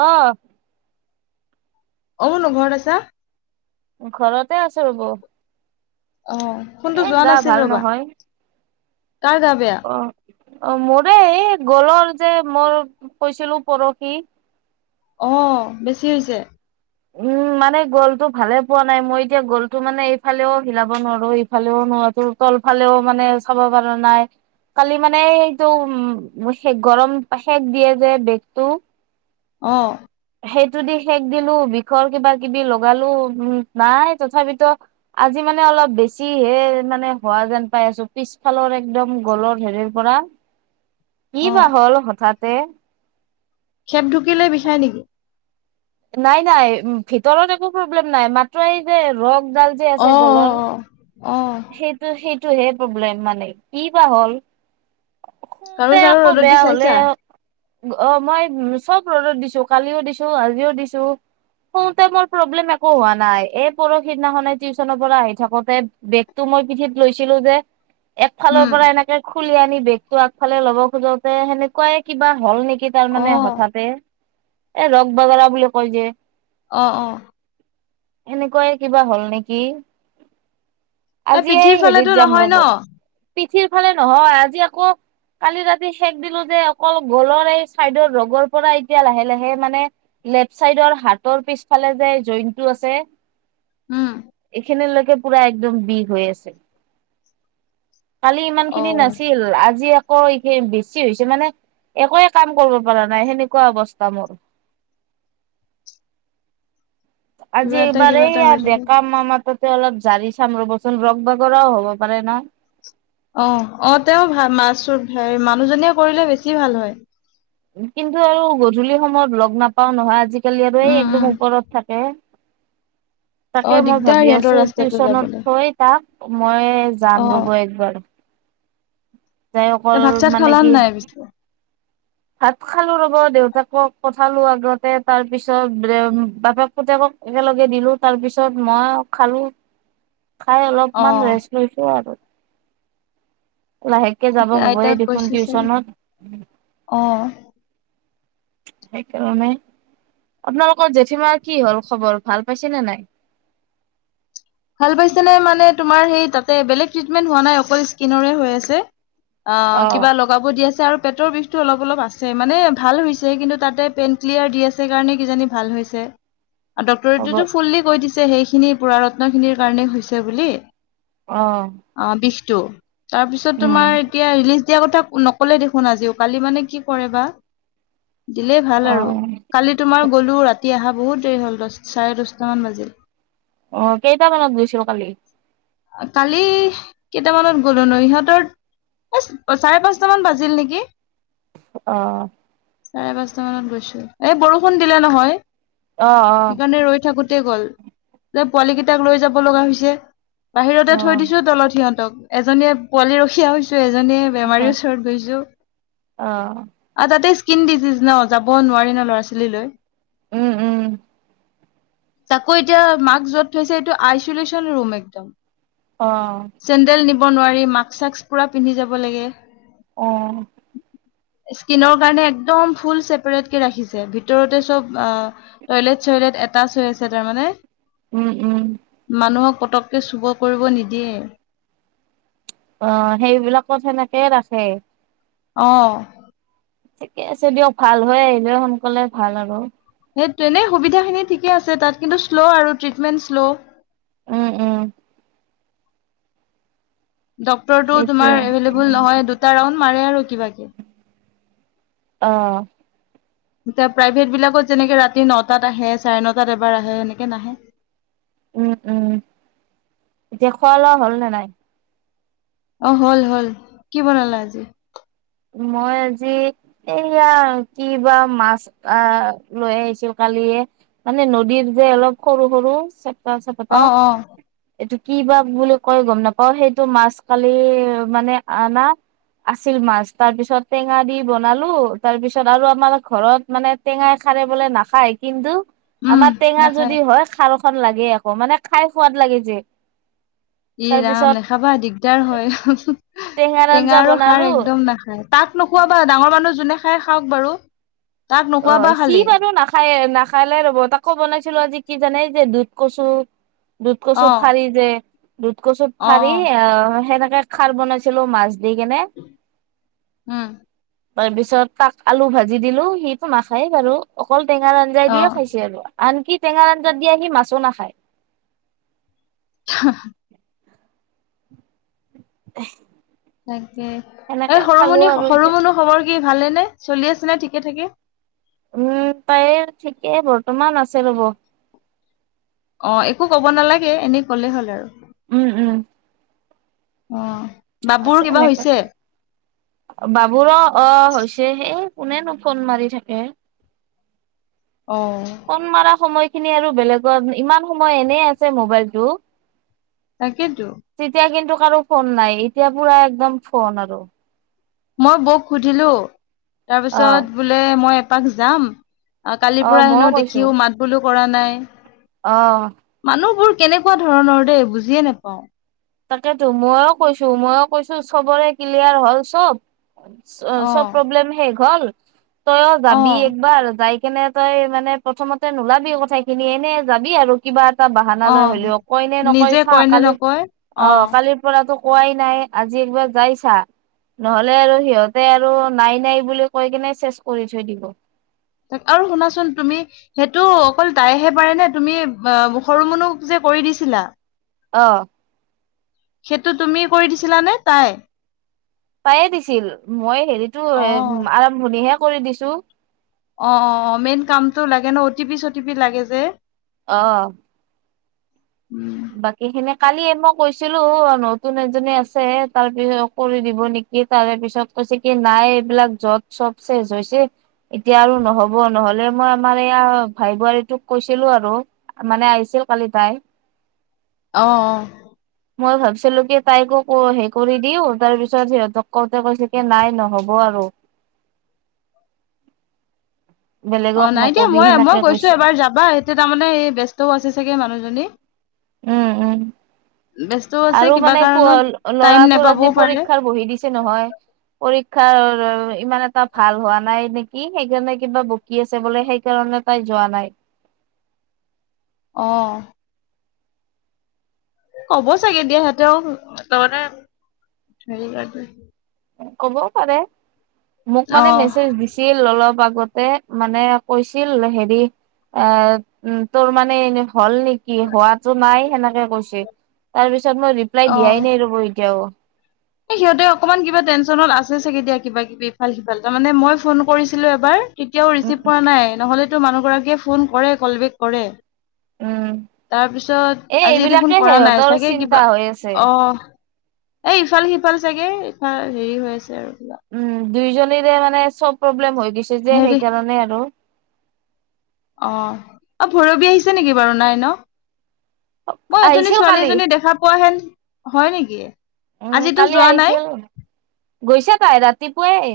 আহ। অ মুনূ ঘৰত আছা। ঘৰতে আছো ৰ'ব। অ সোনটো যোৱা এ গা নাছিল ভাল ৰবা। নহয় কাৰ গা বেয়া। অ' অ মোৰে এই গলৰ যে মই কৈছিলো পৰহি। অ বেছি হৈছে উম মানে গ'লটো ভালে পোৱা নাই মই এতিয়া গ'লটো মানে এইফালেও হিলাব নোৱাৰো ইফালেও তোৰ তল ফালেও মানে চাব পাৰা নাই কালি মানে এইটো উে গৰম পাশেক দিয়ে যে বেগটো অ সেইটো দি শেষ দিলো বিষৰ কিবা কিবি লগালো উম নাই তথাপিতো আজি ম মানে অলপ বেছি হে মানে হোৱা যেন পাই আছো পিছফালৰ একদম গলৰ হেৰিৰ পৰা কি অ বা হ'ল হঠাৎ খেপ ঢুকিলে বিচাই নেকি নাই নাই ভিতৰত একো প্ৰব্লেম নাই মাত্ৰ এই যে অ ৰস অ অ অ গ টো হে প্ৰব্লেম মানে কি বা হ'ল কাৰো শুতে চাৰো আকৌ ৰ'দত দি বেয়া চাইছা হলে অ মই চব ৰডাৰ দিছো কালিও দিছো আজিও দিছো শুওতে মোৰ প্ৰব্লেম একো হোৱা নাই এই পৰহিদিনাখনে টিউশচনৰ পৰা আহি থাকোতে বেগতটো মই পিঠিত লৈছিলো যে একফালৰ উম পৰা এনেকে খুলি আনি বেগতটো আগফালে ল'ব খোজোতে সেনেকুৱাই কিবা হ'ল নেকি তাৰ অ মানে হঠাতে এই ৰক বাগাৰ বুলি কয় যে অ অ এনেকুৱাই কিবা হ'ল নেকি আজিয় পিঠিৰ এই ফালেতো হেৰিত যাম নহয় ন ৰ'ব পিঠিৰ ফালে নহয় আজি আকৌ কালি ৰাতি শেষ দিলো যে অকল গলৰ এই চাইডৰ ৰোগৰ পৰা এতিয়া লাহে লাহে মানে লেফ্ট চাইডৰ হাতৰ পিছফালে যে জইনটো আছে উম এখান লোকে পুৰা একদম বিৰ হৈ আছে কালি ইমান অ খিনি নাছিল আজি আকৌ বেছি হৈছে মানে একোৱে কাম কৰিব পৰা নাই সেনেকুৱা অৱস্থা মোৰ কিবা আজি এটা এইবাৰ কিবা এটা এইয় হৈ থাকে দেকাামামা ত অলপ জাৰি চাম ৰবচোন ৰ বাগৰও হ'ব পাৰে ন অ অ তেওঁ ভ মা হ মানুহজনীয়ে কৰিলে বেছি ভাল হয় কিন্তু আৰু গধূলি সময়ত লগ নাপাও নহয় আজিকালি আৰু এই উম উম একদম ওপৰত থাকে অ তাকে মই দিগদাৰ ভাবি সিহঁতৰ আছো ৰাস্তাটো টিউচনত যাবলৈ থৈ তাক মই যাম অ ৰবো একবাৰ যাই অকল ভাত চাত মানে খালা কি নাই পিছে ভাত খালো ৰব দেউতাকক পঠালো আগতে তাৰ পিছত বাপেক পতি একেলগে দিলো তাৰ পিছত মই খালো খাই অলপমান অ ৰেষ্ট লৈছো আৰু লাহেককে যাব হ'বয়ে আইতাক দেখোন গৈছে চাগে টিউচনত অ সেইকাৰেলানে আপোনালোকৰ জেঠীমাৰ কি হল খবৰ ভাল পাইছে নে নাই ভাল পাই মানে তোমাৰােে হ ন অকল সক আ অ কিবা লগাব দিয়া আৰু পেটৰ বিষতটো অলপ অলপ আছে মানে ভাল হৈছে কিন্তু তাতে পেইন ক্লিয়াৰ দি আছে কাৰণে কিজানি ভাল হৈছে আৰু হ'ব ডটৰেটোো ফুল্লি কৈ দিছে সেইখিনি পু ৰত্ন খিনিৰ কাৰণেই হৈছে বুলি আহ অ বিষটো তাৰপিছত তোমাৰ এতিয়া ৰিলিজ দিয়া কথা নকলে দেখোন আজিও কালি মানে কি কৰে বা। দিলেই ভাল অ আৰু কালি তোমাৰ গলো ৰাতি। ৰাতি অহা বহুত দেৰি হ'ল দহ চাৰে দহটা মান বাজিল। অ' কেইটামানত গৈছিল কালি কালি কেইটামানত গলো ন ইহঁতৰ, চাৰে পাঁচট মান বাজিল নেকি? অহ। চাৰে পাঁচটা মানত গৈছো এই বৰষুণ দিলে নহয় অ সেইকাৰণে ৰৈ থাকোতে গল যে পোৱালি কেইটাক লৈ যাব লগা হৈছে বাহিৰতে অ থৈ দিছো অ তলত সিহঁত। এজনীয়ে পোৱালি ৰখিযা হৈছে এ বেমাৰীৰ ওচৰত গৈছো অ আ তাতে। স্কিন ডিজিজ ন যাব নোৱাৰি ন ল'ৰা ছোৱালীলৈ। উম-উম। তাকো এতিয়া মাক্ক যত থৈছে এইটো আইচলেচন ৰুম একদম। অহ, যাব নোৱাৰি মাকস সক্স পুৰা পিন্ধি যাব লাগে। অহ, স্কিনৰ কাৰণে একদম ফুল চছেপট কে ৰাখিছে ভিতৰতে চব টইলেত। চৈলত এটা চৰি আছে তাৰমানানে। উম উম মানুহক পটককৈ চুবৰ কৰিব নিদিয়ে। অ' সেইবিলাকত সেনেকে ৰাখে। অহ, ঠিকে আছে দিয়ক ভাল হৈ আহিলে সোনকালে ভাল আৰু। সেই তেনেই সুবিধাখিনি ঠিকে আছে তাত কিন্তু শ্ল' আৰু ট্ৰিটমেণ্ট শ্ল'। উম-উম। ডক্তৰটো তোমাৰ সেইটোৱে এভেইলেবল নহয় দুটা ৰাউণ্ড মাৰে আৰু কিবাকে অহ এয়া প্ৰাইভেট বিলাকত যেনেকে ৰাতি নটাত আহে চাৰে নটাত এবাৰ আহে সেনেকে নাহে। [inaudible] উম-উম, এতিয়া খোৱা লোৱা হ'ল নে নাই। অ' হল-হল কি বনালা আজি? মই আজি এয়া কি বা মাছ অহ লৈ আহিছিল কালি। মানে নদীৰ যে অলপ সৰু সৰু চেপা চেপটা। অ অ এইটো কি বা বুলি কয় গম নাপাও সেইটো মাছ কালি মানে আনা। আছিল মাছ। তাৰ পিছত টেঙা দি বনালো তাৰ পিছত আৰু আমাৰ ঘৰত মানে টেঙাই খাৰে বলে নাখায়। কিন্তু উম আমাৰ টেঙা নাখায় যদি হয় খাৰ খ লাগেই আকৌ মানে খাই সোৱাদ লাগে যে। তাৰ ই ৰাম পিছত নাখাবা দিগদাৰ হয় টেঙাৰ টেঙা আঞ্জা আৰু খাৰ বনালো একদম নাখ। তাত নোখোৱাাবা ডাঙৰ মানুহ যোনে খাই খাওক বাৰু। তাক নোখোৱাবা অ' সি খালি বাৰু নাখায় নাখালে ৰ'ব তাকো বনাইছিলো আজি। কি জানে যে দুধ কচু দুধ কচু অ থাৰি যে। দুধ কচুত ফাৰি অ' সেনেকে খাৰ বনাইছিলো মাছ। দি কেনে উম, তাৰ পিছত তাক আলু ভাজি দিলো সিটো নাখায় বাৰু অকল টেঙাৰ আঞ্জাই অ দিয়ে খাইছে আৰু। আনকি টেঙা আঞ্জাত দিয়া সি মাছো নাখায়। হা [inaudible] এই [inaudible] তাকে এই সৰু মনি আৰু সৰু এতিয়া মুনু খবৰ কি? কি ভালে নে চলি আছে নে ঠিকে থাকে। উ'ম তাইৰ ঠিকেই বৰ্তমান আছে ৰ'ব। অ', একো কব নালাগে, এনেই কলে হ'ল আৰু। উ'ম, উ'ম। অ'। বাবুৰ আছে কিবা এনেকা হৈছে বাবুৰ অ' হৈছে, সেই কোনেনো ফোন মাৰি থাকে, অ ফোন মাৰা সময়ত খিনি আৰু বেলেগত ইমান সময় এনেই আছে মোবাইলতটো। তাকেইতো তেতিয়া কিন্তু কাৰো ফোন নাই, এতিয়া পুৰা একদম ফোন আৰু মই বৌক সুধিলো অ তাৰপিছত বোলে মই এপাক যাম। কালিৰ অ পৰা মইও হেনো কৈছো দেখিওঁ মাত বোলও কৰা নাই। অ'। মানুহবোৰ কেনেকুৱা ধৰণৰ দেই বুজিয়ে নাপাও। তাকেতো মইও কৈছো ময়ো কৈছো চবৰে ক্লিয়াৰ হল চব। অ চব প্ৰব্লেম শেষ হ'ল। তইওঁ যাবি অ', একবাৰ যাই। যায় কেনে তই মানে প্ৰথমতে নোলাবি কথা- খিনি এনে যাবি আৰু কিবা। বাহানালৈ অ', হ'লিও কয় নে নকয় নিজে চা, কয় নে কালি নকয় অ', কালিৰ পৰা তো কোৱাই নাই আজি একবাৰ যাইছা। নহলে আৰু সিহঁতে আৰু নাই, নাই বুলি কৈ কিনে চেচ কৰি থৈ দিব। ত আৰু শুনাচোন তুমি সেইটো অকল তাইহে পাৰে নে তুমি অ সৰু মুনুক যে। কৰি দিছিলা। অ'। সেইটো তুমি কৰি দিছিলা নে তাই? তাইয়ে দিছিল মই হেৰিতো অ', আৰম্ভণিহে কৰি দিছো। অ', অ', অ' মেইন কামটো লাগে ন অ' টি পি চটি পি লাগে যে। অ'। উম, বাকী খিনি। কালিয়ে মই কৈছিলো নতুন এজনী আছে তাৰ পিছত কৰি দিব নেকি? তাৰে পিছত হৈছে কি নাই? এইবিলাক যপ চপ চেছ হৈছে। এতিয়া আৰু নহ'ব নহলে মই আমাৰ এইয়া ভাই বোৱাৰীটোক কৈছিলো আৰু মানে আহিছে। কালি তাই। অ', অ'। মই ভাবিছিলো কি তাইকো হে কৰি দিওঁ। তাৰ পিছত সিহঁতক কওঁতে কৈছে কি নাই নহ'ব আৰু। [unintelligible] অ', বেলেগক নাই দিয়া নকবি মই মই সেনেকে গৈছো কৈছে এবাৰ যাবা এতিয়া তাৰমানে এই ব্যস্তও আছে চাগে মানুহজনী। উ'ম, উ'ম। ব্যস্তও আছে আৰু কিবা মানে প কাৰণত টাইম ল'ৰাটোৰ নোপাবও আজি পাৰে পৰীক্ষাৰ বহি দিছে নহয়। পৰী পৰীক্ষা ইমান এটা ভাল হোৱা নাই নেকি? সেইকাৰণে কিবা বকি আছে বোলে সেইকাৰণে তাই যোৱা নাই। অ'। কব চাগে দিয়া সিহতেও তমানে হ ক'বও পাৰে মোক মানে অ', মেছেজ দিছিল, অলপ আগত তে মানে কৈছিল হেৰি এ! উ'ম তোৰ মানে হল নেকি হোৱাতটো নাই? সেনেকে কৈছে তাৰ পিছত তাৰ পিছত ৰিপ্লাই অ', দিয়াই নাই ৰব এতিয়াও। সিহঁতে অকমান কিবা টেনশচনত আছে চাগে দিয়া। কিবা- কিবি ইফাল, সিফাল তাৰ মানে মই ফোন কৰিছিলো এবাৰ। কেতিয়াও ৰিচিভ উম কৰা নাই নহ'লেতো, মানুহগৰাকীয়ে ফোন কৰে কলবেক কৰে। উম তাৰপিছত এ আজি এইবিলাকে দেখোন কৰা নাই সিহঁতৰ চাগে চিন্তা কিবা হৈ আছে অ'হ। এ! ইফাল, সিফাল চাগে [inaudible] হেৰি হৈ আছে আৰু কিবা উ'ম দুইজনীৰে মানে চব প্ৰব্লেম হৈ গৈছে যে হেৰি সেইকাৰণে আৰু। অ' এ ভৈৰৱী আহিছে নেকি বাৰু নাই ন'। মই এজনী আহিছিল ছোৱালী কালি এজনী দেখা পোৱা হেন, হয় নেকি? উম, আজিতো কালি যোৱা নাই আহিছিল গৈছে তাই ৰাতিপুৱাই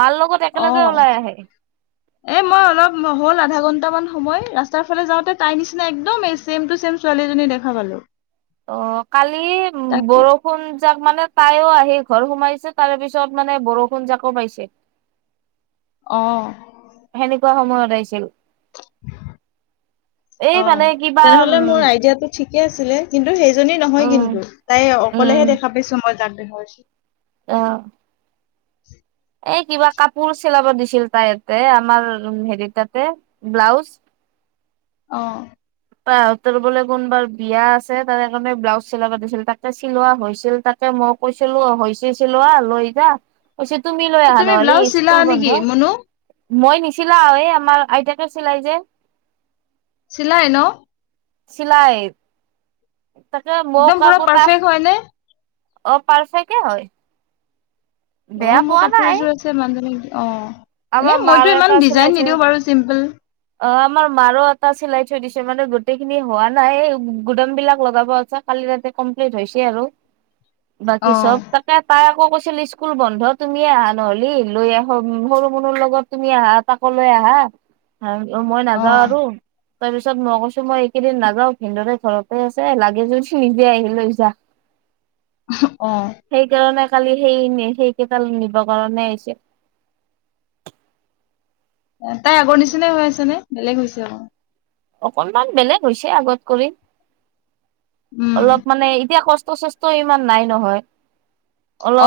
মাৰ লগত একেলগে অ', ওলাই আহে। এ মই অলপ হ'ল আধা ঘন্টা মান সময় ৰাস্তাৰ ফালে যাওঁতে তাইৰ নিচিনা একদম এ ছেম টু চেম ছোৱালী। দেখা পালো। অ' কালি উ তাকে বৰষুণ যাক মানে তাইও আহি ঘৰ সোমাইছে তাৰ পিছত মানে বৰষুণ জাকো পাইছে। অ'হ। সেনেকুৱা সময়ত আহিছিল এই অ মানে কিবা তেনেহলে মোৰ উম'। আইডিয়াটো ঠিকে আছিলে কিন্তু সেইজনী নহয় উম কিন্তু তাই অকলেহে দেখা পাইছো মই যাক দেখা পাইছো। অহ। [inaudible] এই কিবা কাপোৰ চিলাব দিছিল তাই এতে আমাৰ হেৰি তাতে ব্লাউজ। অ'। তাহঁতৰ বোলে কোনবাৰ বিয়া আছে তাৰে কাৰণে ব্লাউজ চিলাবা দিছিল। তাকে চিলোৱা হৈছিল তাকে। মই কৈছিলো অ' হৈছেছিলো আ লৈ যা পিছে তুমি লৈ আহা নহ'লি ব্লাউজ চিলা স্কুল নেকি বন্ধ। মুনু মই নিচালাও এই আমাৰ আইতাকে চিলাই যে চিলায় ন'। চিলাই তাকে মৌ একদম পুৰা কাকো তাত পাৰফেক্ট হয় নে অ' পাৰফেকে হয়। অ' বেয়া মোৰ পোৱা কাপোৰ, নাই এযোৰ আছে মানজনীক দি অ'। আমাৰ এনে মাৰো মইতো এটা ইমান চিলাই ডিজাইন থৈ নিদিও বাৰু চিম্পুল। অ' আমাৰ মাৰো এটা চিলাই থৈ দিছে মানে গোটেইখিনি হোৱা নাই। এই গুদাম বিলাক লগাব আছে কাটি তাতে কমপ্লিত হৈছে আৰু অ বাকী চব তাকে তাই আকৌ কৈছিল স্কুল বন্ধ তুমিয়ে আহা নহ'লি লৈ আহো, সৰু সৰুৰ লগত তুমি আহা তাকো লৈ আহা মই অ নাযাওঁ আৰু তাৰ পিছত ম কৈছো মই একেইদিন নাযাও, ভিনদৰে ঘৰতে আছে লাগে যদি নিজে আহি লৈ যা। অহ অ'। সেইকাৰণে কালি সেই সেইকেটা নিব কাৰণে আইছি। তাই আগৰ নিচিনাই হৈ আছে নে বেলেগ হৈছে অকণমান। অকনমান বেলেগ হৈছে আগত কৰি। উম, অলপ মানে এতিয়া কষ্ট-চষ্ট ইমান নাই নহয়।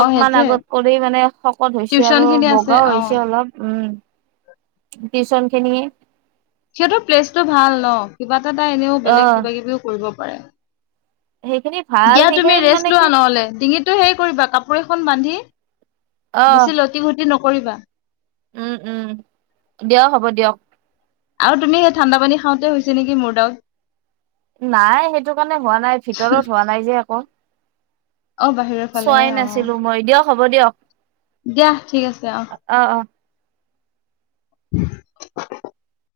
অ' সেইটোয়ে আগত কৰি মানে শকত হৈছে টিউচন আৰু খিনি আছে বগাও হৈছে অ' অলপ উম'। টিউচন খিনি সিহঁতৰ প্লেচটো ভাল ন কিবা এটা এটা এনেও বেলেগ অ কিবা কিবিও কৰিব পাৰে। সেইখিনি ভাল দিয়া তুমি সেইখিনিত মানে ৰেষ্ট কি লোৱা নহ'লে, ডিঙিতটো হেৰি কৰিবা কাপোৰ এখন বান্ধি বেছি লটি-ঘটি নকৰিবা। উম-উম দিয়ক হ'ব দিয়ক। আৰু তুমি সেই ঠাণ্ডা পানী খাওঁতে হৈছে নেকি মোৰ দাউত। নাই সেইটো কাৰণে হোৱা নাই ভিতৰত হোৱা নাই যে আকৌ অ' বাহিৰৰ ফালেহে চোৱাই অ' নাছিলো মই দিয়ক হ'ব দিয়ক। দিয়া ঠিক আছে অহ। অ অ [inaudible]